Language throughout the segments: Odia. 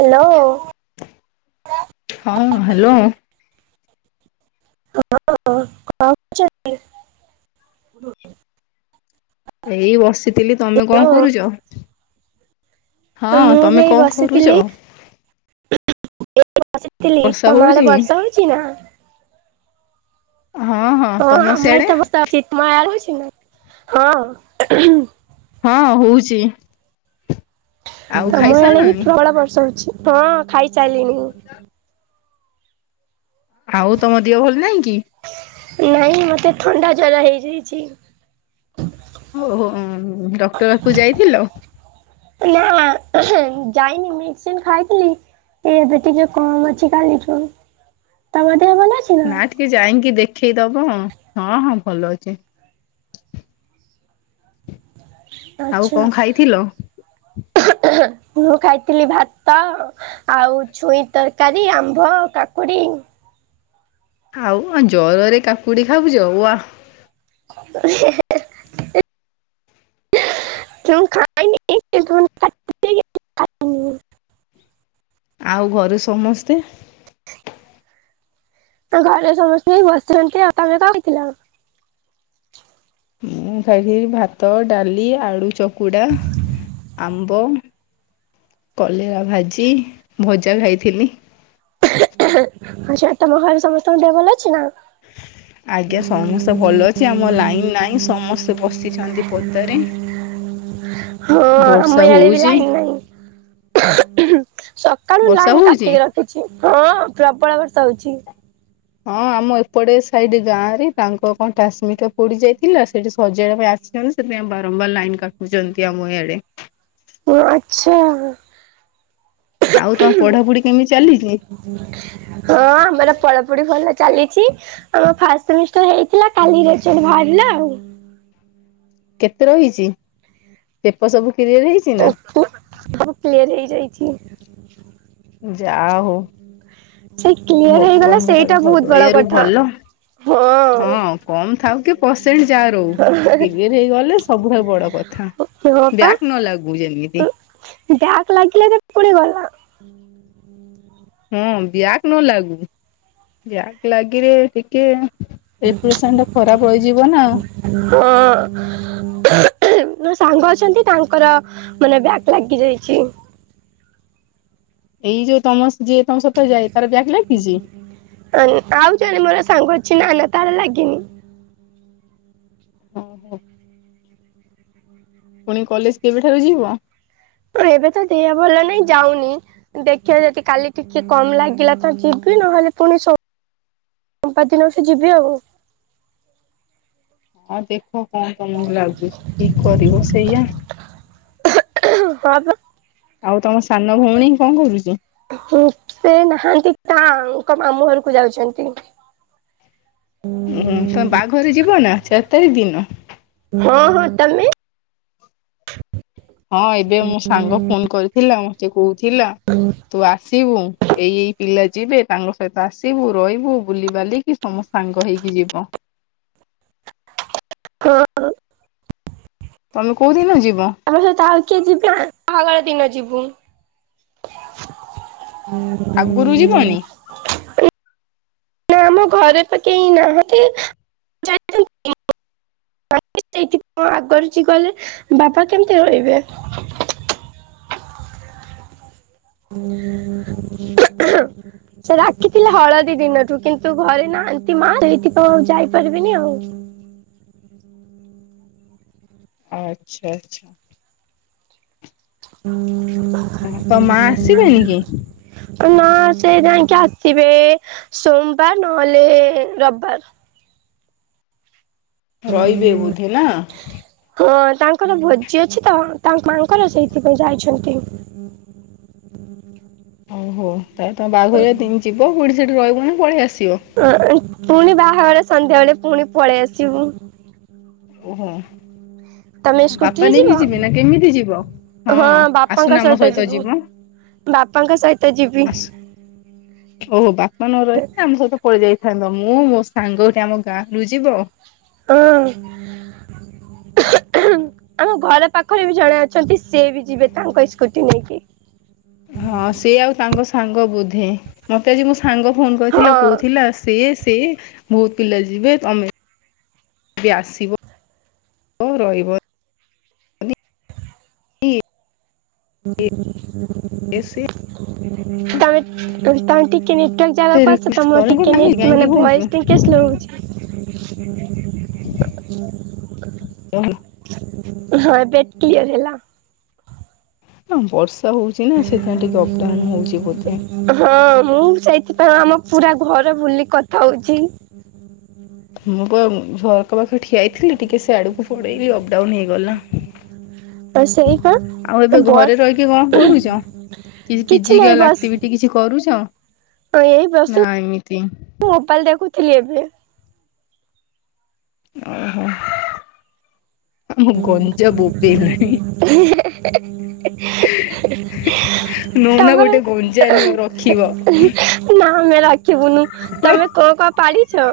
ହ୍ୟାଲୋ। ହଁ ହ୍ୟାଲୋ। ହଁ ହଁ କଣ କରୁଛନ୍ତି। ଏଇ ବସି ଥିଲି ତମେ କଣ ହ୍ୟାଲୋ କରୁଛ ହଁ ମୁଁ ବି ତମେ ଏଇ କଣ ବସିଥିଲି କରୁଛ। ବସିଥିଲି ବର୍ଷା ତମଆଡେ ହଉଛି? ବର୍ଷା ହଉଛିି ନା। ହଁ ହଁ। ହଁ ତମ ଆମର ଆଡେ ସିଆଡେ ତ ବସା ଅଛି ତମ ଆଡେ ହୋଇଛି ନା ହଁ। ହଁ ହୋଉଛି। ଆମ ବଳେ ବି ଖାଇସାରିଲଣି? ପ୍ରବଳ ବର୍ଷ ହଉଛି ହଁ ଖାଇଚାଲିନି। ଆଉ ତମ ଦିଅ ଭଲ ନହିଁ କି। ନାଇଁ ମତେ ଥଣ୍ଡା ଜର ହେଇଯାଇଛି। ଓହୋ ଡକ୍ଟର ପାଖକୁ ଯାଇଥିଲ। ନା ଯାଇନି ମେଡିସିନ୍ ଖାଇଥିଲି। ଏ ଏବେ ଟିକ କମ୍ ଅଛି କାଲିଠୁ ତମ ଦେହ ଭଲ ଅଛି। ନା ଟିକେ ଯାଇକି ଦେଖେଇଦବ ହଁ ହଁ ଭଲ ଅଛି। ଆଉ ଆଚ୍ଛା କଣ ଖାଇଥିଲ? ମୁଁ ଖାଇଥିଲି ଭାତ। ଆଉ ଛୁଇଁ ତରକାରୀ ଆମ୍ବ କାକୁଡି। ଆଉ ଜରରେ କାକୁଡି ଖାଉଛ ବା। [unintelligible] କାଇ [unintelligible] ଆଉ ଘରେ ସମସ୍ତେ। ଆ ଘରେ ସମସ୍ତେ ହେଇ ବସିଛନ୍ତି ଆଉ ତମେ କରଥିଲ। ଖାଇଥିଲି ଭାତ ଡାଲି ଆଳୁ ଚକୁଡା ଆମ୍ବ। କଲେରା ଭାଜି ଭଜା ଖାଇଥିଲି। ହେ ଆଛା ତମ ଘରେ ସମସ୍ତଙ୍କ ଦେହ ଭଲ ଅଛି ନା? ଆଜ୍ଞା ସମସ୍ତେ ଭଲ ଅଛି ଆମ ଲାଇନ ନାହିଁ ସମସ୍ ସ୍ତେ ବସିଛନ୍ତି ପଦାରେ। ହଁ ବର୍ଷା ଆମ ୟାଡେବି ହଉଛି ଲାଇନ ନାହିଁ। ଉଖୁ ଉହୁଁ ସକାଳୁ ବର୍ଷା ଲାଇନ ହଉଛି କାଟିକି ରଖିଛି ହଁ ପ୍ରବଳ ବର୍ଷା ହଉଛି। ହଁ ଆମ ଏପଟେ ସାଇଡ ଗାଁ ରେ ତାଙ୍କ କଣ ଟ୍ରାନ୍ସମିଟର୍ ପୋଡି ଯାଇଥିଲା ସେଠି ସଜାଡ଼ିବା ପାଇଁ ଆସି କାରଣ ସେଥିପାଇଁ ବାରମ୍ବାର ଲାଇନ କାଟୁଛନ୍ତି ଆମ ଏଇଡେ। ହଁ ଆଚ୍ଛା। ଆଉ ତମ ପଢାପଢି କେମିତି ଚାଲିଛି? ହଁ ଆମର ପଢ଼ାପଢ଼ି ଭଲ ଚାଲିଛି। ଆମ ଫାଷ୍ଟ ସେମିଷ୍ଟାର୍ ହେଇଥିଲା କାଲି ରେଜଲ୍ଟ ବାହାରିଲା ଆଉ। କେତେ ରହିଛି? ପେପର ସବୁ କିଲିଅର ହେଇଛି? ଓ ନା? ହୋ ସବୁ କ୍ଲିୟର ହେଇଯାଇଛି। ଯାହାହୋଉ। ସେ କ୍ଲିୟର ହେଇଗଲା ଭଗବାନଙ୍କ ଠାରୁ ସେଇଟା ବହୁତ ଭଲ ବଡ ଏୟାରୁ କଥା ଭଲ ହଁ। କମ ଥାଉ କି ପରସେଣ୍ଟ ଯା ରହୁ କିଲିୟର ହେଇଗଲେ ସବୁଠାରୁ ବଡ କଥା। ହଁ ବ୍ୟାକ ପା। ନ ଲାଗୁ ଯେମିତି। ବ୍ୟାକ୍ ଲାଗିଲେ ଯେ ପଡିଗଲା। ହଁ ବ୍ୟାକ ନ ଲାଗୁ ବ୍ୟାକ ଲାଗିରେ ଟିକେ ଏପ୍ରସେନ୍ ଟା ଖରାପ ହେଇଯିବ ନା? ହଁ। ନା ସାଙ୍ଗ ଅଛନ୍ତି ତାଙ୍କର ମନେ ବ୍ୟାକ ଲାଗି ଯାଇଛି। ଏଇ ଯୋଉ ତମ ଯିଏ ତମ ସହିତ ଯାଏ, ତାର ବ୍ୟାକ୍ ଲାଗିଚି? ଆଉ ଜଣେ ମୋର ସାଙ୍ଗ ଅଛି ନା-ନା ତାର ଲାଗିନି। [unintelligible] ପୁଣି କଲେଜ କେବେଠାରୁ ଯିବ? ମୋର ଏବେ ତ ଦେହ ଭଲ ନାହିଁ ଯାଉନି। ଦେଖିଆ ଯଦି କାଲି ଟିକେ କମ୍ ଲାଗିଲା ତ ଯିବି, ନହେଲେ ପୁଣି ସୋ ସୋମବାର ଦିନଠୁ ଯିବି ଆଉ। ହଁ ଦେଖ କଣ ତମକୁ ଲାଗୁଚି, ଠିକ୍ କରିବ ସେଇଆ। ହଁ ବା। ଆଉ ତମ ସାନ ଭଉଣୀ କଣ କରୁଚି? ହୁଁ ସେ ନାହାନ୍ତି, ତାଙ୍କ ମାମୁଁ ଘରୁକୁ ଯାଇଚନ୍ତି। ହୁଁ ତମେ ବାହାଘରେ ଯିବ ନା ଚାରି ତାରିଖ ଦିନ? ହଁ-ହଁ ତମେ? ହଁ ଏବେ ମୋ ସାଙ୍ଗ ଫୋନ୍ କରିଥିଲା, ମତେ କହୁଥିଲା। ତୁ ଆସିବୁ, ଏଇ-ଏଇ ପିଲା ଯିବେ ତାଙ୍କ ସହିତ ଆସିବୁ ରହିବୁ ବୁଲିିବାଲିିକି [unintelligible] ସାଙ୍ଗ ହେଇକି ଯିବ। ହଁ। ତମେ କୋଉଦିନ ଯିବ? ଆମ ସହିତ ଆଉ କିଏ [unintelligible] ବାହାଘର ଦିନ ଯିବୁ। ଆଗରୁ [inaudible] ଯିବନି? ନା ଆମ ଘରେ ତ କେହି ନାହାନ୍ତି [inaudible] [inaudible] କହିଲେ ବାପା କେମ୍ତି ରହିବେ। [inaudible] ଉଁ ହୁଁ ସେ ଡାକିଥିଲେ ହଳଦୀ ଦିନଠୁ କିନ୍ତୁ ଘରେ ନାହାନ୍ତି ମା ସେଇଥିତ ଆଉ ଯାଇପାରିବିନି ଆଉ। ଆଚ୍ଛା-ଆଚ୍ଛା। ଓହୋ ତୋ ମା ଆସିବେନି କି? [inaudible] ଏ ନା ସେ ଯାଇଁକି ଆସିବେ ସୋମବାର ନହେଲେ ରବିବାର। ରହିବେ ବୋଧେ ନା? ହଁ ତାଙ୍କର ଭୋଜି ଅଛି ତ ତାଙ୍କ ମାଙ୍କର ସେଇଥିପାଇଁ ଯାଇଛନ୍ତି। ହଉ-ହଉ ତାହଲେ ତମେ ବାହାଘର ଦିନ୍ ଯିବ [unintelligible] ସେଇଠି ରହିବନି ପଳେଇ ଆସିବ। ଅ ପୁଣି ବାହାଘର ସନ୍ଧ୍ୟାବେଳେ ପୁଣି ପଳେଇ ଆସିବୁ। ଓହୋ। ତମେ ବାପା ସ୍କୁଟିରେ ନେଇକି ଯିବ, ଯିବେ ନା କେମିତି ଯିବ? ହଁ ଆସୁନ ବାପାଙ୍କ ଆମ ସହିତ ଯିବୁ। ଯିବ ବାପାଙ୍କ ସହିତ ଯିବି। ଆସ ଓହୋ ବାପା ନ ରହିଥିଲେ ଆମ ସହିତ ପଳେଇ ଯାଇଥାନ୍ତ, ମୁଁ ମୋ ସାଙ୍ଗ ଗୋଟେ ଆମ ଗାଁରୁ ଯିବ। [unintelligible] ଆମ ଘର ପାଖରେ ବି ଜଣେ ଅଛନ୍ତି ସିଏ ବି ଯିବେ ତାଙ୍କ ସ୍କୁଟି ନେଇକି। ହଁ ସିଏ ଆଉ ତାଙ୍କ ସାଙ୍ଗ ବୋଧେ, ମତେ ଆଜି ମୋ ସାଙ୍ଗ ଫୋନ୍ କରିଥିଲା ହଁ କହୁଥିଲା ସିଏ ସେ ବହୁତ୍ ପିଲା ଯିବେ, ତମେ ବି ଆସିବ ରହିବ। ଇଏ ସିଏ ତମେ-ତମେ ଟିକେ [unintelligible] ଏତେ ଜାଗାକୁ ଆସ ରିକ୍ୱେଷ୍ଟ ତମର କର ମୁଁ କହିଲି ଟିକେ ମାମି ନେଟ୍ କାହିଁକି ମାନେ ହଉଛୁ? ଭଏସ୍ ଟିକେ ସ୍ଲୋ ହଉଚି। ହଁ ଏବେ କିୟର୍ ହେଲା। ହଁ ବର୍ଷା ହଉଛି ନା ସେଇଥିପାଇଁ ଟିକେ ଅପଡାଉନ୍ ହେଉଛି ବୋଧେ। ହଁ ମୁଁ ସେଇଥିପାଇଁ ଆମ ପୁରା ଘର ବୁଲି କଥା ହଉଛି। ମୁଁ ପା ଝର୍କା ଠିଆଇଥିଲି ଟିକେ ସେଆଡକୁ ପଳେଇଲୀ ଅପଡାଉନ ହେଇଗଲା। ଆଉ ସେଇ ପା ଆଉ ଏବେ ବସ୍ ଘରେ ରହିକି କଣ କରୁଚ, କିଛି ପିଯିକାଲ ଆକ୍ଟି ବିଟି କିଛି କରୁଚ? ହଁ ଏଇ ବସ ମୁଁ ମୋବାଇଲ୍ ଦେଖୁଥିଲି ଏବେ। ଓହୋ, ଆମ ଗଞ୍ଜା ବୋବେଇ ଲାଣି। [unintelligible] [unintelligible] ନଉନା ତମର ଗୋଟେ [unintelligible] ଗଞ୍ଜା ନିଅ ରଖିବ। ନା ଆମେ ରାଗିବୁ ନୁ ତମେ କଁ କଁ ପାଳିଚ?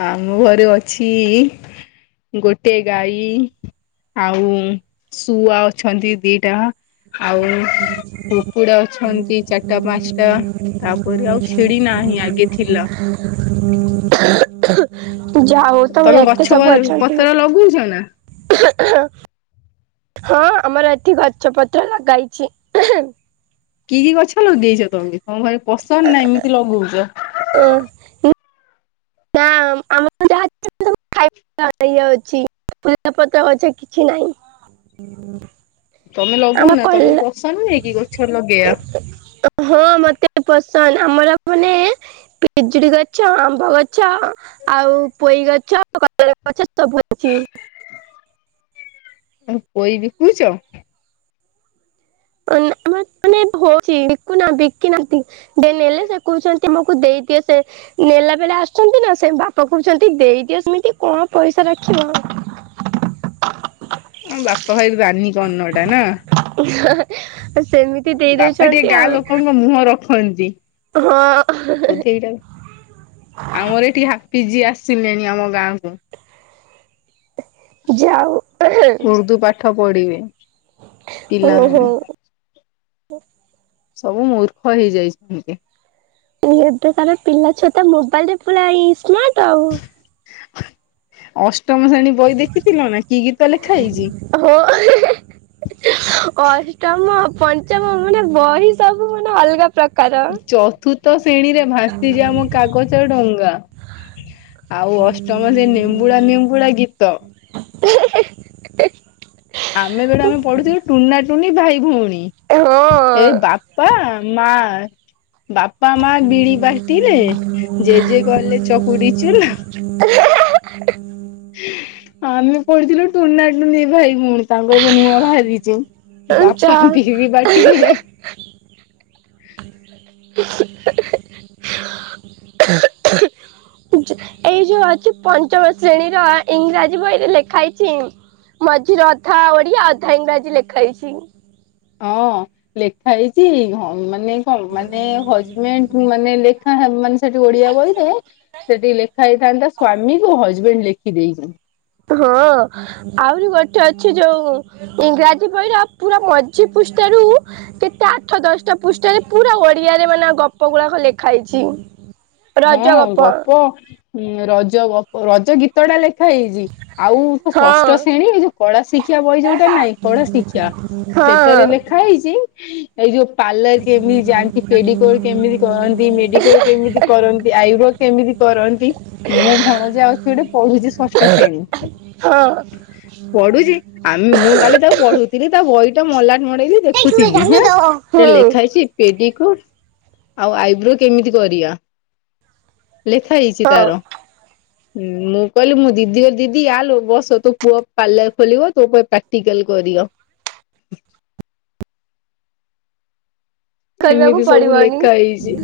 ଆମ ଘରେ ଅଛି ଗୋଟେ ଗାଈ, ଆଉ ଶୁଆ ଅଛନ୍ତି ଦିଟା ଆଉ କୁକୁଡା ଅଛନ୍ତି ଚାଟା ପାଞ୍ଚଟା ତାପରେ ଆଉ ଛେଳି ନାହିଁ ଆଗେ ଥିଲା। ଯା ଉ ତମର ଏତେ ସବୁ ଅଛନ୍ତି। ଲଗୋଉଚ ନା? [unintelligible] ହଁ ଆମର ଏଠି ଗଛ ପତ୍ର ଲଗାଇଛି। କି କି ଗଛ ଲଗେଇଛ ତମେ, ତମକୁ ଭାରି ପସନ୍ଦ ନା ଏମିତି ଲଗଉଛ? ଅ ଆମର [inaudible] ଯାହା ଖାଇବା ଇ ଅଛି ଫୁଲପତ୍ର ଅଛ କିଛି ନାଇଁ। ତମେ ଲଗଉନା ତମକୁ ପସନ୍ଦ ନୁହେଁ କି ଗଛ ଲଗେଇବା? ହଁ ମତେ ପସନ୍ଦ ଆମର ମାନେ ପିଜୁଳି ଗଛ, ଆମ୍ବ ଗଛ ଆଉ ପୋଇ ଗଛ, କଦଳୀ ଗଛ ସବୁ ଅଛି। [inaudible] ଆଉ ପୋଇ ବିକୁଚ? ନା ଆମ ମାନେ ହଉଚି ବିକୁନା ବିକି ନାହାନ୍ତି ଯେ ନେଲେ ସେ କହୁଛନ୍ତି ଆମକୁ ଦେଇଦିଏ ସେ ନେଲା ବେଳେ ଆସୁଛନ୍ତି ନା ସେ ବାପା କହୁଛନ୍ତି ଦେଇଦିଅ ସେମିତି କଣ ପଇସା ରଖିବ। ଆଁ ବାପା ଭାରି ଦାନି କର୍ଣ୍ଣ ଟା ନା। ଆଁ ହା ଆଉ ସେମିତି ଦେଇଦଉଛନ୍ତି ଆଉ। ମୋ ମୁହଁ ରଖନ୍ତି ହଁ। ବୋଧେ ଏଇଟାକୁ ଆମର ଏଠି ହାପି ଜି ଆସିଲେଣି ଆମ ଗାଁକୁ। ଯାଉ ଉର୍ଦୁ ପାଠ ପଡିବେ। ଓ ହୋ। ସବୁ ମୂର୍ଖ ହେଇଯାଇଛନ୍ତି। ଏବେ କାର ପିଲା ଛୁଆ ତ ମୋବାଇଲ ରେ ପୁରା ଇସ୍ମାର୍ଟ ଆଉ। ଅଷ୍ଟମ ଶ୍ରେଣୀ ବହି ଦେଖିଥିଲ ନା କି ଗୀତ ଲେଖା ହେଇଛି? ହଁ [unintelligible] ଅଷ୍ଟମ, ପଞ୍ଚମ ମାନେ ବହି ସବୁ ମାନେ ଅଲଗା ପ୍ରକାର। ଚତୁର୍ଥ ଶ୍ରେଣୀରେ ଭାସିଯାଆ ମୋ କାଗଜ ଡଙ୍ଗା। ଆଉ ଅଷ୍ଟମ ସେ ନେମ୍ବୁଡା ନେମ୍ବୁଡା ଗୀତ। ଆମେ ବେଳେ ଆମେ ପଢୁଥିଲୁ ଟୁନା ଟୁନି ଭାଇ ଭଉଣୀ ଏ ହଁ ବାପା ମା ବାପା ମା ବିରି ବାଟିଲେ। ଜେଜେ କଲେ ଚକୁଡି ଚୁନା। [unintelligible] ଆମେ ପଢିଥିଲେ ଟୁନା ଟୁନି ଭାଇ ଭଉଣୀ। ତାଙ୍କ ଏବେ ନୂଆ ଭାରିଚି ଚା ବାପା ବିରି ବାଟିବେ। ଏଯେ ଏଇ ଯୋଉ ଅଛି ପଞ୍ଚମ ଶ୍ରେଣୀର ଇଂରାଜୀ ବହିରେ ଲେଖା ହେଇଛି ଇଁ ମଝିରେ ଅଧା ଓଡିଆ ଅଧା ଇଂରାଜୀ ଲେଖା ହେଇଛି। ହଁ, ଲେଖା ହେଇଛି ହଁ ମାନେ କଣ ମାନେ ହଜବେଣ୍ଡ ମାନେ ଲେ ହଁ, ହଁ ମାନେ ସେଠି ଓଡିଆ ବହିରେ ସେଟି ଲେଖା ହେଇଥାନ୍ତା ସ୍ଵାମୀକୁ ହଜବେଣ୍ଡ ଲେ ଖିଦେଇଚନ୍ତି। ହଁ। ଆହୁରି ଗୋଠେ ଅଛି ଯୋଉ ଇଂରାଜୀ ବହିର ପୁରା ମଝି ପୃଷ୍ଠାରୁ କେତେ ଆଠ ଦଶଟା ପୃଷ୍ଠାରେ ପୁରା ଓଡିଆରେ ମାନେ ଗପ ଗୁଳାକ ଲେଖା ହେଇଛି। ହଁ ଗପ ଉଁ, ରଜ ଗପ, ରଜ ଗୀତ ଟା ଲେଖା ହେଇଚି। ଆଉ ତ ହଁ ଷଷ୍ଠ ଶ୍ରେଣୀ ଏ ଯୋଉ କଳା ଶିକ୍ଷା ବହି ଯୋଉଟା ନାଇଁ କଳା ଶିକ୍ଷା। ହଁ ସେଟାରେ ହଁ। ଲେଖା ହେଇଚି ଏଇ ଯୋଉ ପାର୍ଲର କେମିତି ଯାଆନ୍ତି, ପେଡିକୋର୍ କେମିତି କରନ୍ତି? ମେଡିକୋର୍ କେମିତି କରନ୍ତି? ଆଇ ବ୍ରୋ କେମିତି କରନ୍ତି? ମୁଁ ଭଣଜା ଅଛି ଗୋଟେ ପଢୁଛି ଷଷ୍ଠ ଶ୍ରେଣୀ। ହଁ। ପଢୁଚି ଆ, ମୁଁ କାଲି ତା ପଢୁଥିଲି ତା ବହି ତା ମଲାଟ ମଡେଇଲି ଦେଖୁଥିଲି ହେଁ ସେ ଲେଖା ହେଇଛି ପେଡିକୋର୍ ଆଉ ଆଇବ୍ରୋ କେମିତି କରିବା? ଲେଖା ହେଇଛି ହଁ ତାର ଉଁ,। ମୁଁ କହିଲି ମୋ ଦିଦି ଲୋ ଦିଦି ଆଲୋ ବସ ତୋ ପୁଅ ପାର୍ଲର ଖୋଲିବ ତୋ ଉପରେ ପ୍ରାକ୍ଟିକାଲ୍ କରିବ। କରିବାକୁ ଏମିତି ସବୁ ପଡିବନି ଲେଖା ହେଇଛି,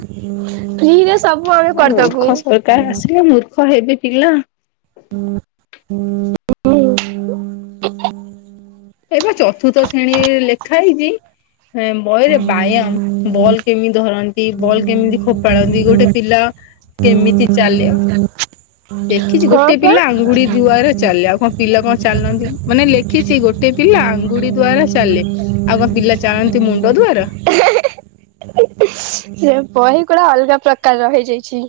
ଫ୍ରିରେ ସବୁ ଆମେ ହଁ କରିଦବୁ ମୂର୍ଖ ସରକାର ଆସିଲା ମୂର୍ ଖ ହେବେ ପିଲା। [unintelligible] [inaudible] ଏଇ ବା ଚତୁର୍ଥ ଶ୍ରେଣୀ ରେ ଲେଖା ହେଇଛି ଏଁ ବହିରେ ବାୟାମ। ବଲ୍ କେମିତି ଧରନ୍ତି? ବଲ୍ କେମିତି ଖୋପାଡନ୍ତି? ଗୋଟେ ପିଲା କେମିତି ଚାଲିବ? ହୁଁ। ଲେଖିଛି ଗୋଟେ ପିଲା ଆଙ୍ଗୁଳି ଦୁଆରେ ଚାଲେ ଆଉ କଣ ପିଲା କଣ ଚାଲନ୍ତି, ମାନେ ଲେଖିଛି ଗୋ ପିଲା ଆଙ୍ଗୁଡି ଦ୍ଵାରା ଚାଲେ, ଆଉ କଣ ପିଲା ଚାଳନ୍ତି ମୁଣ୍ଡ ଦ୍ଵାରା? ଏ ବହି କୁଡା ଅଲଗା ପ୍ରକାର ର ହେଇଯାଇଛି।